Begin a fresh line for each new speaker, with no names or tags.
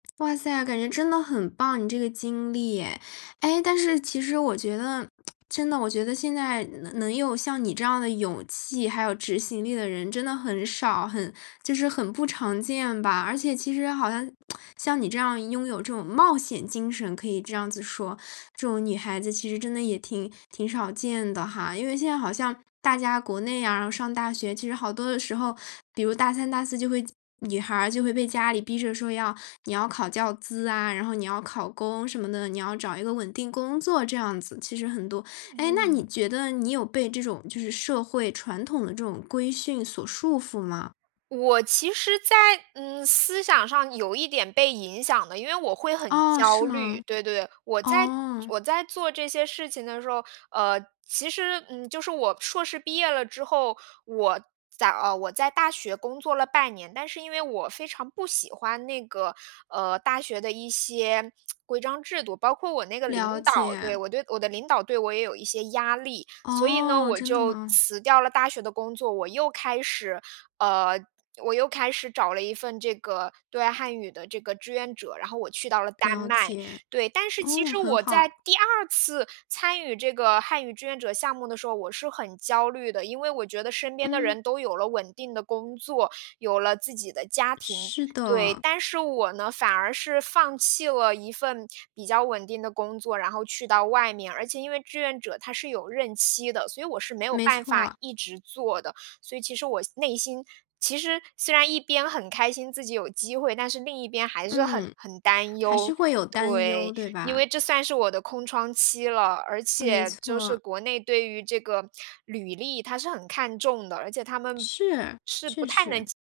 哇塞！感觉真的很棒，你这个经历哎。哎，但是其实我觉得，真的我觉得现在能能有像你这样的勇气，还有执行力的人真的很少，很就是很不常见吧，而且其实好像 像你这样拥有这种冒险精神，可以这样子说，这种女孩子其实真的也挺挺少见的哈。因为现在好像大家国内呀，上大学其实好多的时候，比如大三、大四就会女孩儿就会被家里逼着说要你要考教资啊，然后你要考公什么的，你要找一个稳定工作这样子，其实很多。哎，那
嗯。
你觉得你有被这种就是社会传统的这种规训所束缚吗？
我其实在，嗯，思想上有一点被影响的，因为我会很
哦，是
焦虑。
吗？
对对，我在
哦。
我在做这些事情的时候，呃，其实，嗯，就是我硕士毕业了之后，我在呃，我在大学工作了半年，但是因为我非常不喜欢那个，呃，大学的一些 规章制度，包括我那个领
了
导，对，
解。
我对我的领导对我也有一些压力。所以呢，
哦，
我
真的
就
吗？
辞掉了大学的工作，我又开始呃，我又开始找了一份这个对外汉语的这个志愿者，然后我去到了丹
了
麦，
解，
对。但是其
哦，
实
很
我在
好。
第2次参与这个汉语志愿者项目的时候，我是很焦虑的。因为我觉得身边的
嗯。
人都有了稳定的工作，有了自己的家庭，
是
对。
的。
但是我呢，反而是放弃了一份比较稳定的工作，然后去到外面，而且因为志愿者它是有任期的，所以我是没有
没
办法
错。
一直做的。所以其实我内心其实虽然一边很开心自己有机会，但是另一边还是很
嗯，
很担
还是
忧。
会有担忧，
对，
对
因
吧？
为这算是我的空窗期了，而
没
且就是
错。
国内对于这个履历，它是很看重的，而且它们是不
是，确
太能
实。
接